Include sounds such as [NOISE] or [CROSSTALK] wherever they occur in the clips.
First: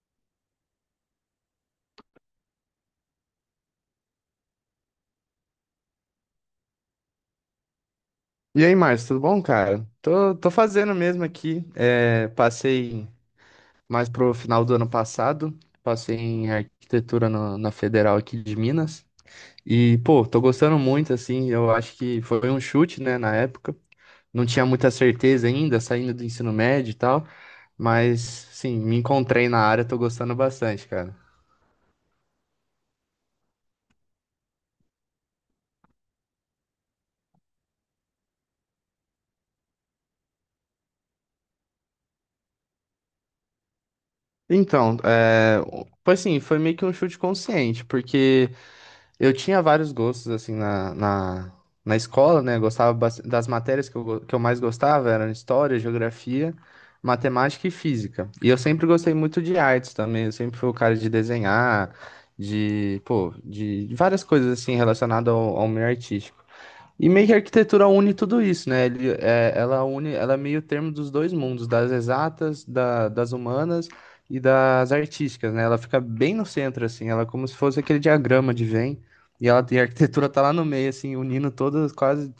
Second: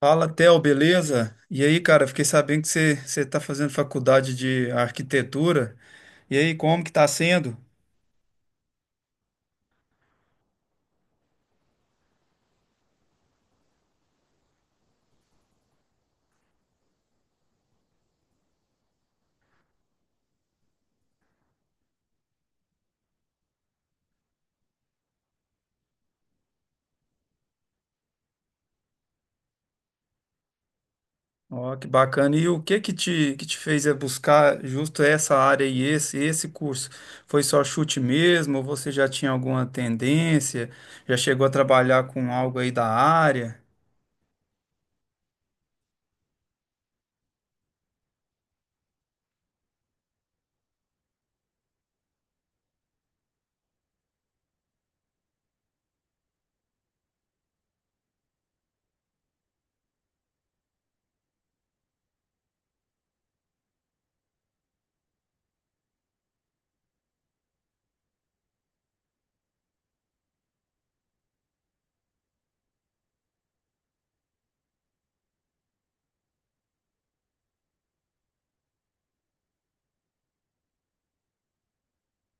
Fala, Theo, beleza? E aí, cara, fiquei sabendo que você está fazendo faculdade de arquitetura. E aí, como que está sendo? E aí, Márcio, tudo bom, cara? Tô fazendo mesmo aqui. É, passei mais pro final do ano passado, passei em arquitetura na Federal aqui de Minas. E, pô, tô gostando muito, assim, eu acho que foi um chute, né, na época. Não tinha muita certeza ainda, saindo do ensino médio e tal, mas, sim, me encontrei na área, tô gostando bastante, cara. Ó, que bacana. E o que que te fez buscar justo essa área e esse curso? Foi só chute mesmo? Ou você já tinha alguma tendência? Já chegou a trabalhar com algo aí da área? Então, é, foi assim, foi meio que um chute consciente, porque eu tinha vários gostos, assim, na escola, né? Eu gostava das matérias que eu, que eu mais gostava, eram história, geografia, matemática e física. E eu sempre gostei muito de artes também, eu sempre fui o cara de desenhar, de, pô, de várias coisas, assim, relacionadas ao meio artístico. E meio que a arquitetura une tudo isso, né? Ela une, ela é meio termo dos dois mundos, das exatas, das humanas e das artísticas, né? Ela fica bem no centro, assim, ela é como se fosse aquele diagrama de Venn, e ela e a arquitetura tá lá no meio, assim, unindo todas,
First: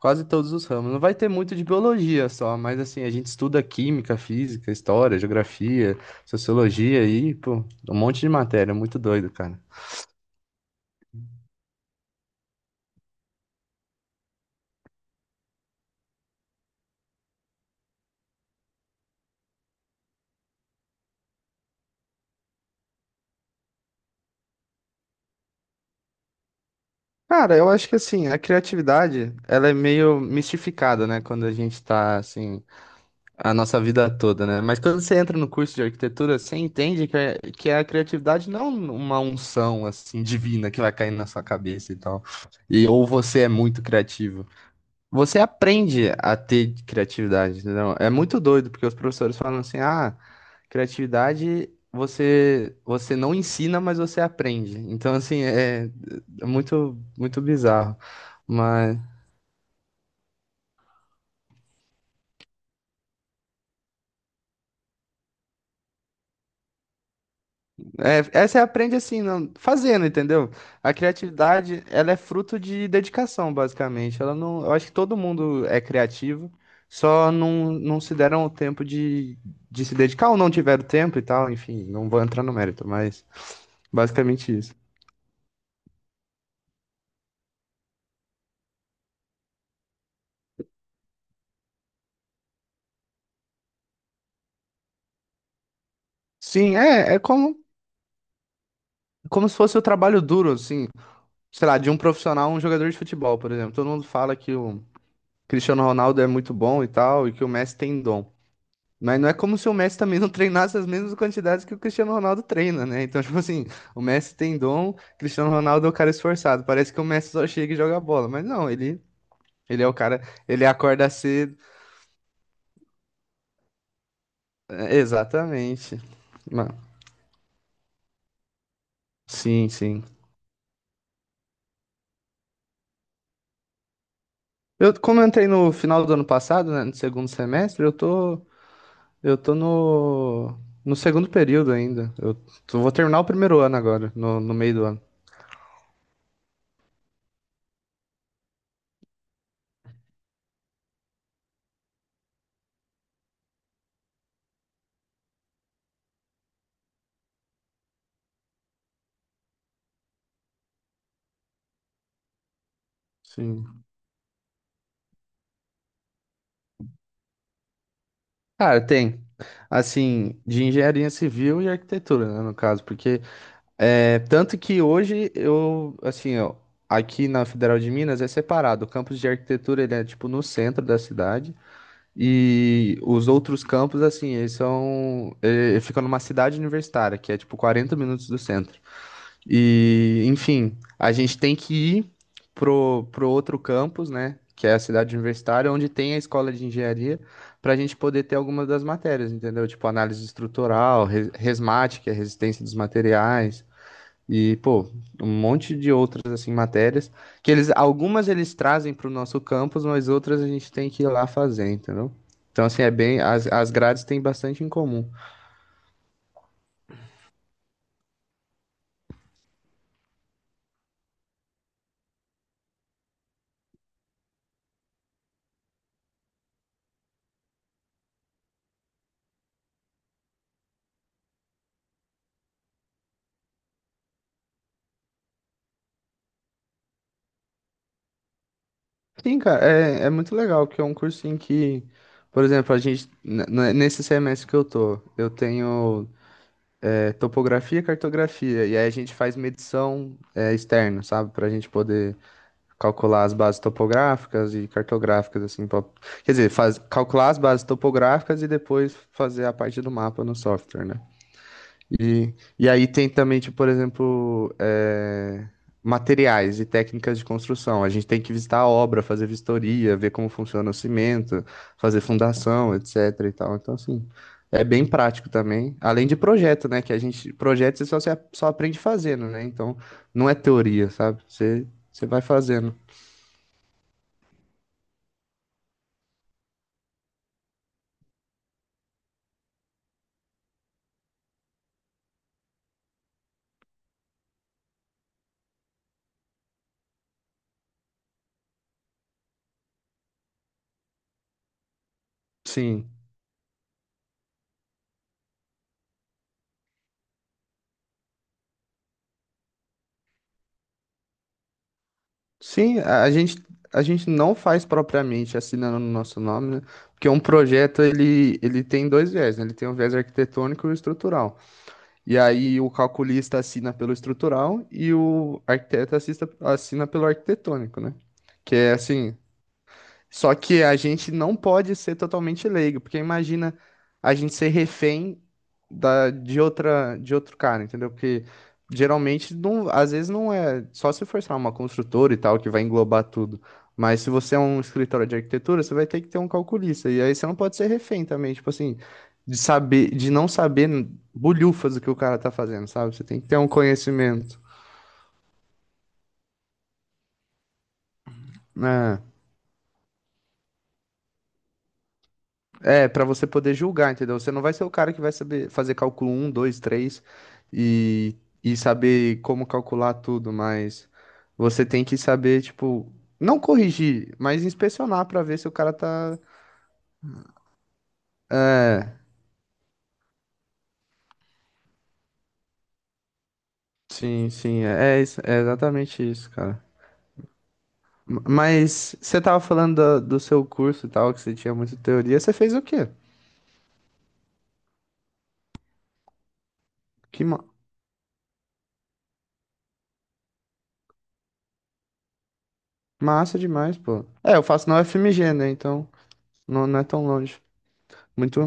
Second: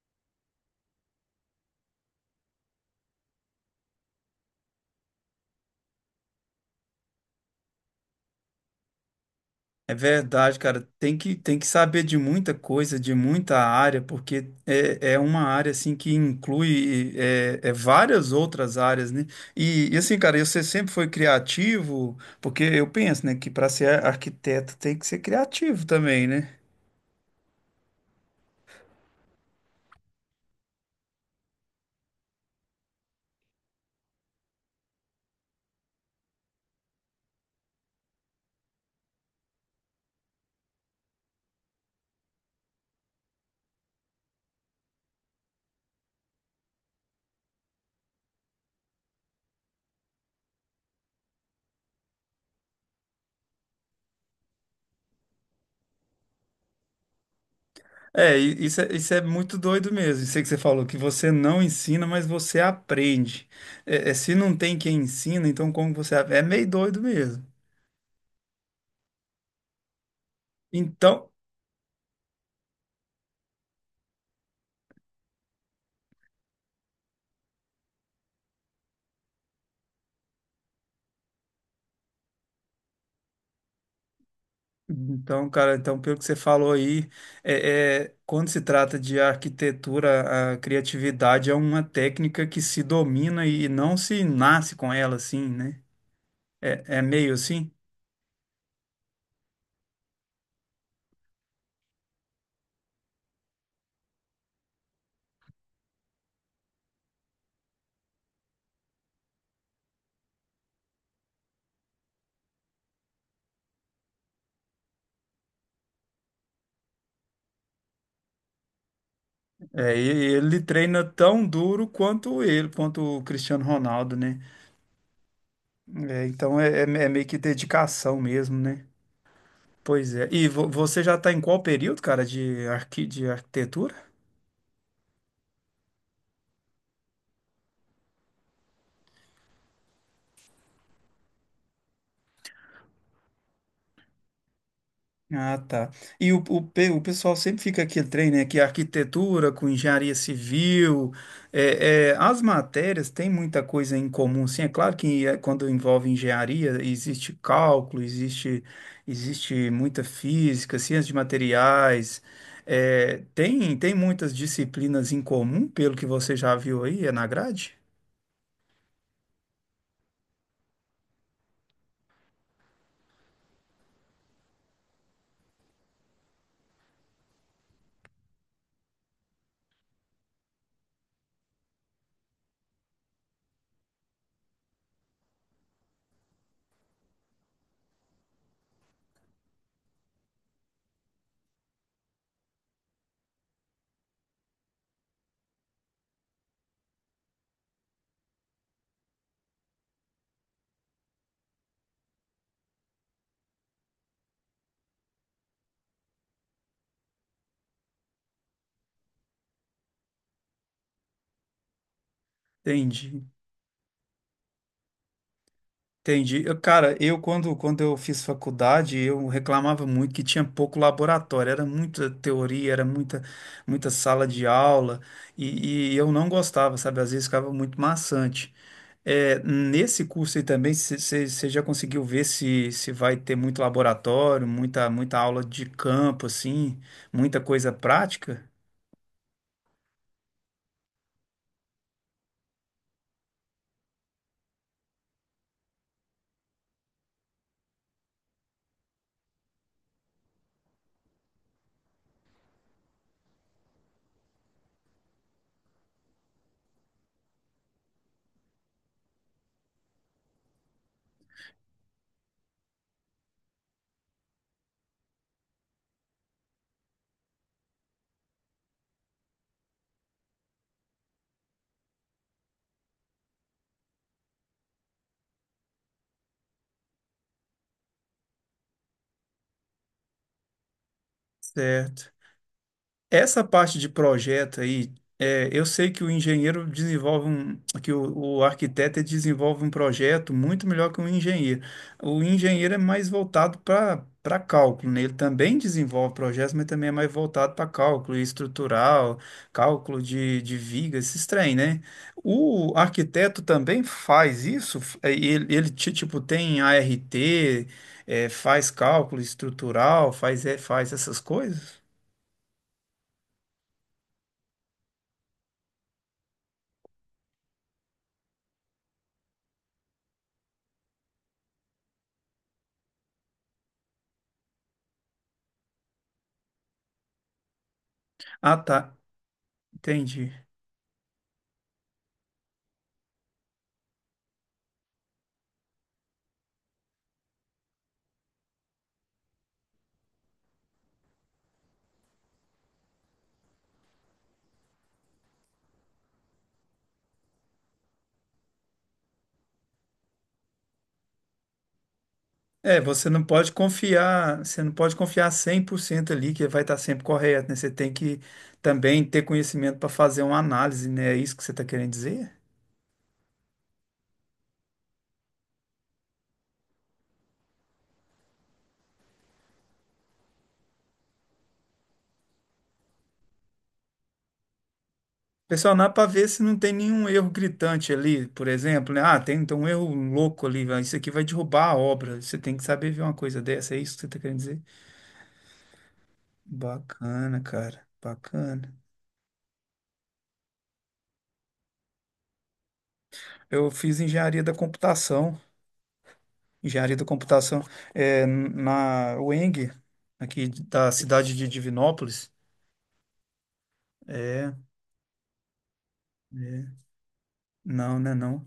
quase todos os ramos. Não vai ter muito de biologia só, mas assim, a gente estuda química, física, história, geografia, sociologia e, pô, um monte de matéria, muito doido, cara. É verdade, cara. Tem que saber de muita coisa, de muita área, porque é uma área assim que inclui é várias outras áreas, né? E, assim, cara, você sempre foi criativo, porque eu penso, né, que para ser arquiteto tem que ser criativo também, né? Cara, eu acho que assim, a criatividade, ela é meio mistificada, né? Quando a gente tá, assim, a nossa vida toda, né? Mas quando você entra no curso de arquitetura, você entende que, que a criatividade não é uma unção, assim, divina que vai cair na sua cabeça e tal. E ou você é muito criativo. Você aprende a ter criatividade, entendeu? É muito doido, porque os professores falam assim, ah, criatividade você não ensina, mas você aprende. Então, assim, é, é muito bizarro. Isso é muito doido mesmo. Sei que você falou que você não ensina, mas você aprende. É, é, se não tem quem ensina, então como você... É meio doido mesmo. É, é, você aprende assim, não, fazendo, entendeu? A Então, criatividade, ela é fruto de dedicação, basicamente. Ela não, eu acho que todo mundo é criativo, só não se deram o tempo de se dedicar ou não tiveram tempo e tal, enfim, não vou entrar no mérito, mas basicamente isso. então, cara, então pelo que você falou aí, é, é, quando se trata de arquitetura, a criatividade é uma técnica que se domina e não se nasce com ela, assim, né? Sim, É, é é, é meio como, assim. como se fosse o trabalho duro, assim, sei lá, de um profissional, um jogador de futebol, por exemplo. Todo mundo fala que o Cristiano Ronaldo é muito bom e tal, e que o Messi tem dom. Mas não é como se o Messi também não treinasse as mesmas quantidades que o Cristiano Ronaldo treina, né? Então, [LAUGHS] tipo assim, o Messi tem dom, o Cristiano Ronaldo é o cara esforçado. Parece que o Messi só chega e joga bola, mas não, ele é o É, cara, e ele ele treina acorda tão cedo. duro quanto ele, quanto o Cristiano Ronaldo, né? É, exatamente. É, então Ma- é, é meio que dedicação mesmo, né? Sim, sim. Pois é. E você já está em qual período, cara, de, arqui de arquitetura? Eu, como eu entrei no final do ano passado, né, no segundo semestre, eu tô no, no segundo período ainda. Vou terminar o primeiro ano agora, no meio do ano. Ah, tá. E o pessoal sempre fica aquele trem, né? Que é arquitetura com engenharia civil, é, é, as matérias têm muita coisa em comum, sim. É claro que é, quando envolve engenharia, existe cálculo, existe muita física, ciência de materiais, é, Sim. tem muitas disciplinas em comum, pelo que você já viu aí, é na grade? Cara, tem. Assim, de engenharia civil e arquitetura, né, no caso, porque é, tanto que hoje eu, assim, ó, aqui na Federal de Minas é separado. O campus de arquitetura, ele é tipo no centro da cidade e os outros campos, assim, ele fica numa cidade universitária, que é tipo 40 minutos do centro. E, enfim, a gente tem que ir pro outro campus, né? Que é a cidade universitária, onde tem a escola de engenharia, para a gente poder ter algumas das matérias, entendeu? Tipo análise estrutural, resmate, que é resistência dos materiais, e, pô, um monte de outras, assim, matérias, que eles, algumas eles trazem para o nosso campus, mas outras a gente tem que ir lá fazer, entendeu? Então, assim, é bem, Entendi. As grades têm bastante em comum. Entendi. Cara, quando eu fiz faculdade, eu reclamava muito que tinha pouco laboratório, era muita teoria, muita sala de aula, e eu não gostava, sabe? Às vezes ficava muito maçante. É, nesse curso aí também, você já conseguiu ver se vai ter muito laboratório, muita aula de campo, assim, muita coisa prática? Sim, cara, é, é muito legal, porque é um curso em que, por exemplo, a gente, nesse semestre que eu tô, eu tenho é, topografia e cartografia, e aí a gente faz medição é, externa, sabe? Pra gente poder calcular as bases topográficas e cartográficas, assim, quer dizer, faz, calcular as bases topográficas e depois fazer a parte do mapa no software, né? E aí tem também, tipo, por exemplo, eh, materiais e técnicas de construção. A gente tem que visitar a obra, fazer vistoria, ver como funciona o cimento, fazer fundação, etc. e tal. Então, assim, é bem prático também. Além de projeto, né? Que a gente, projeto você só, se a- só aprende fazendo, né? Então, não é teoria, sabe? Você, você Certo. vai fazendo. Essa parte de projeto aí, é, eu sei que o engenheiro desenvolve um, que o arquiteto ele desenvolve um projeto muito melhor que o engenheiro. O engenheiro é mais voltado para cálculo, né? Ele também desenvolve projetos, mas também é mais voltado para cálculo estrutural, cálculo de vigas, esses trem, né? O Sim. arquiteto também faz isso, tipo tem a ART, é, faz cálculo estrutural, faz, é, faz essas coisas? Sim, a gente não faz propriamente assinando no nosso nome, né? Porque um projeto ele, ele tem dois viés, né? Ele tem o viés arquitetônico e o estrutural. E aí o calculista assina pelo estrutural e o arquiteto assina pelo arquitetônico, né? Que Ah, é tá. assim, Entendi. só que a gente não pode ser totalmente leigo, porque imagina a gente ser refém de de outro cara, entendeu? Porque geralmente, não, às vezes não é só se for, sei lá, uma construtora e tal, que vai englobar tudo. Mas se você é um escritório de arquitetura, você vai ter que ter um calculista. E aí você não pode ser refém também, tipo assim, de não saber bulhufas do que o cara tá fazendo, É, sabe? Você tem que ter um conhecimento, você não pode confiar 100% ali que vai estar sempre correto, né? Você tem que né? também ter conhecimento para fazer uma análise, né? É isso que você está querendo dizer? É, pra você poder julgar, entendeu? Você não vai ser o cara que vai saber fazer cálculo um, 2, 3 e, e saber como calcular tudo, mas você tem que saber, tipo, não corrigir, mas inspecionar pra ver se o cara Pressionar para tá. ver se não tem nenhum erro gritante ali, por exemplo, É, né? Ah, tem então, um erro louco ali, isso aqui vai derrubar a obra. Você tem que saber ver uma coisa dessa, é isso que você está querendo dizer? sim, é, é exatamente isso, cara. Bacana, cara, bacana. Mas você tava falando do, seu curso e tal, que você tinha muita teoria, você fez o quê? Eu fiz engenharia da computação. Engenharia da Que ma- computação, é, na UENG, aqui da cidade de Divinópolis. Massa demais, pô. É, eu É, faço na UFMG, né? Então não é tão longe. não, né, Muito, não.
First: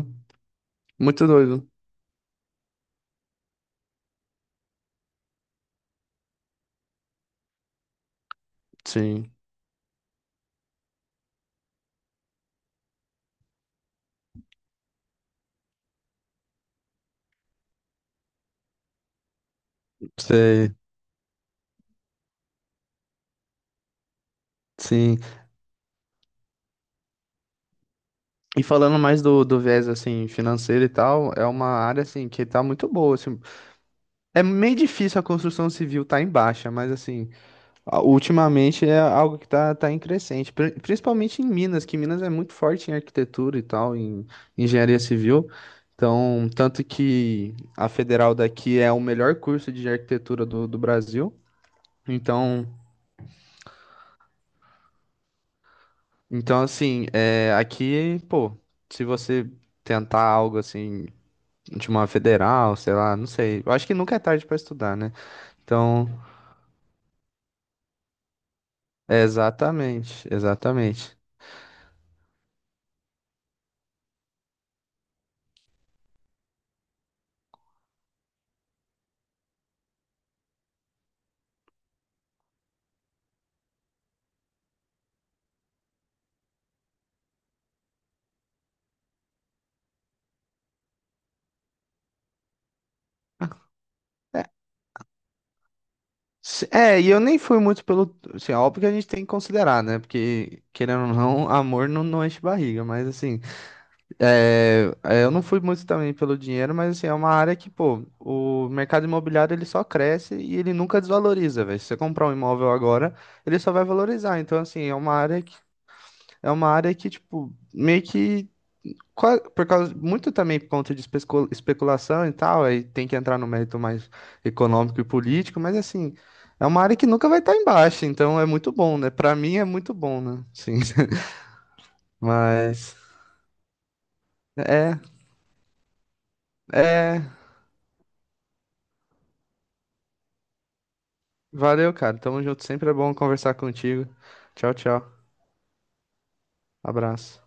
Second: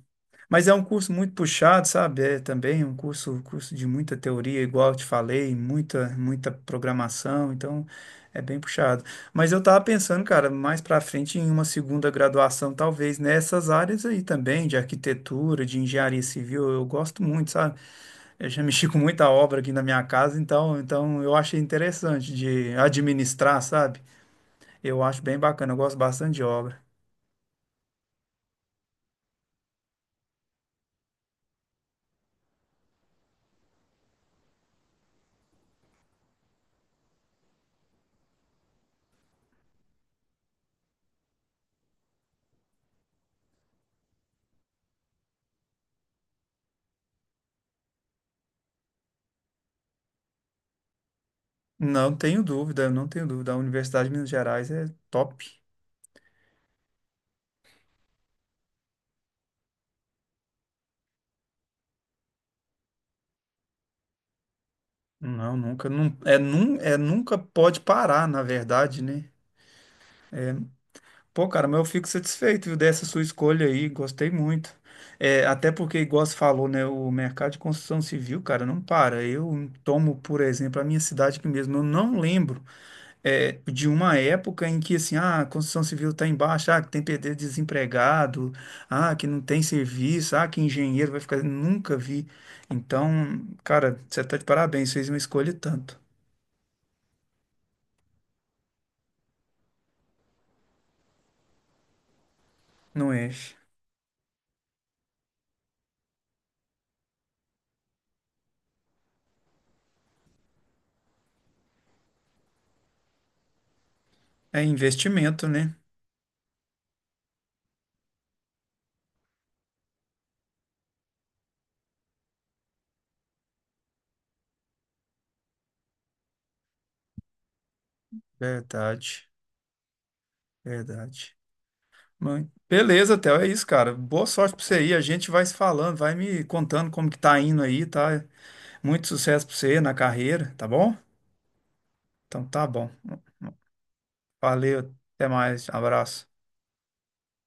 Mas é um curso muito muito doido. puxado, sabe? É também curso de muita teoria, igual eu te falei, muita programação, então é bem puxado. Sim. Mas eu tava pensando, cara, mais pra frente em uma segunda graduação, talvez nessas áreas aí também, de arquitetura, de engenharia civil, eu gosto muito, sabe? Eu já mexi com muita obra aqui na minha casa, Sei, então eu achei interessante de administrar, sabe? Eu sim. acho bem bacana, eu gosto bastante de obra. E falando mais do, do viés assim financeiro e tal, é uma área assim que tá muito boa, assim. É meio difícil a construção civil tá em baixa, mas assim, ultimamente é algo que tá em crescente, principalmente em Minas, que Minas é muito forte em arquitetura e tal, em engenharia civil. Então, tanto que a federal daqui é o melhor curso de arquitetura do Brasil. Então, Não tenho dúvida. A Universidade de Minas Gerais é top. então assim, é, aqui, pô, se você tentar algo assim de uma federal, sei lá, não sei. Eu acho que nunca é tarde pra estudar, né? Não, nunca, Então, não, é nunca pode parar, na verdade, é né? exatamente, exatamente. Pô, cara, mas eu fico satisfeito, viu, dessa sua escolha aí, gostei muito. É, até porque, igual você falou, né, o mercado de construção civil, cara, não para. Eu tomo, por exemplo, a minha cidade aqui mesmo, eu não lembro. É, de uma época em que assim, ah, a construção civil está em baixa, ah, que tem PD desempregado, ah, que não tem serviço, ah, que engenheiro vai ficar. Nunca vi. Então, cara, você tá de É, parabéns, fez uma escolha e tanto. É, e eu nem fui muito pelo. Assim, é óbvio que a gente tem que considerar, né? Porque, querendo ou não, amor não enche barriga, mas Não assim. enche. É, é, eu não fui muito também pelo dinheiro, mas assim, é uma área que, pô, o mercado imobiliário ele só cresce e ele nunca desvaloriza, velho. Se você comprar um imóvel agora, ele só vai valorizar. Então, É assim, investimento, né? é uma área que, tipo, meio que por causa, muito também por conta de especulação e tal, aí tem que entrar no mérito mais econômico e político, mas assim, é uma área que nunca vai estar em baixa, então é muito bom, né? Verdade, Pra mim é muito bom, né? Sim. [LAUGHS] verdade. Mãe. Mas Beleza, Theo, é isso, cara. Boa sorte pra você aí. é, A gente vai se falando, vai me contando como que é. tá indo aí, tá? Muito sucesso pra você na carreira, tá bom? Valeu, cara. Tamo Então junto. tá bom. Sempre é bom conversar contigo. Tchau, Valeu, tchau. até mais, abraço. Abraço.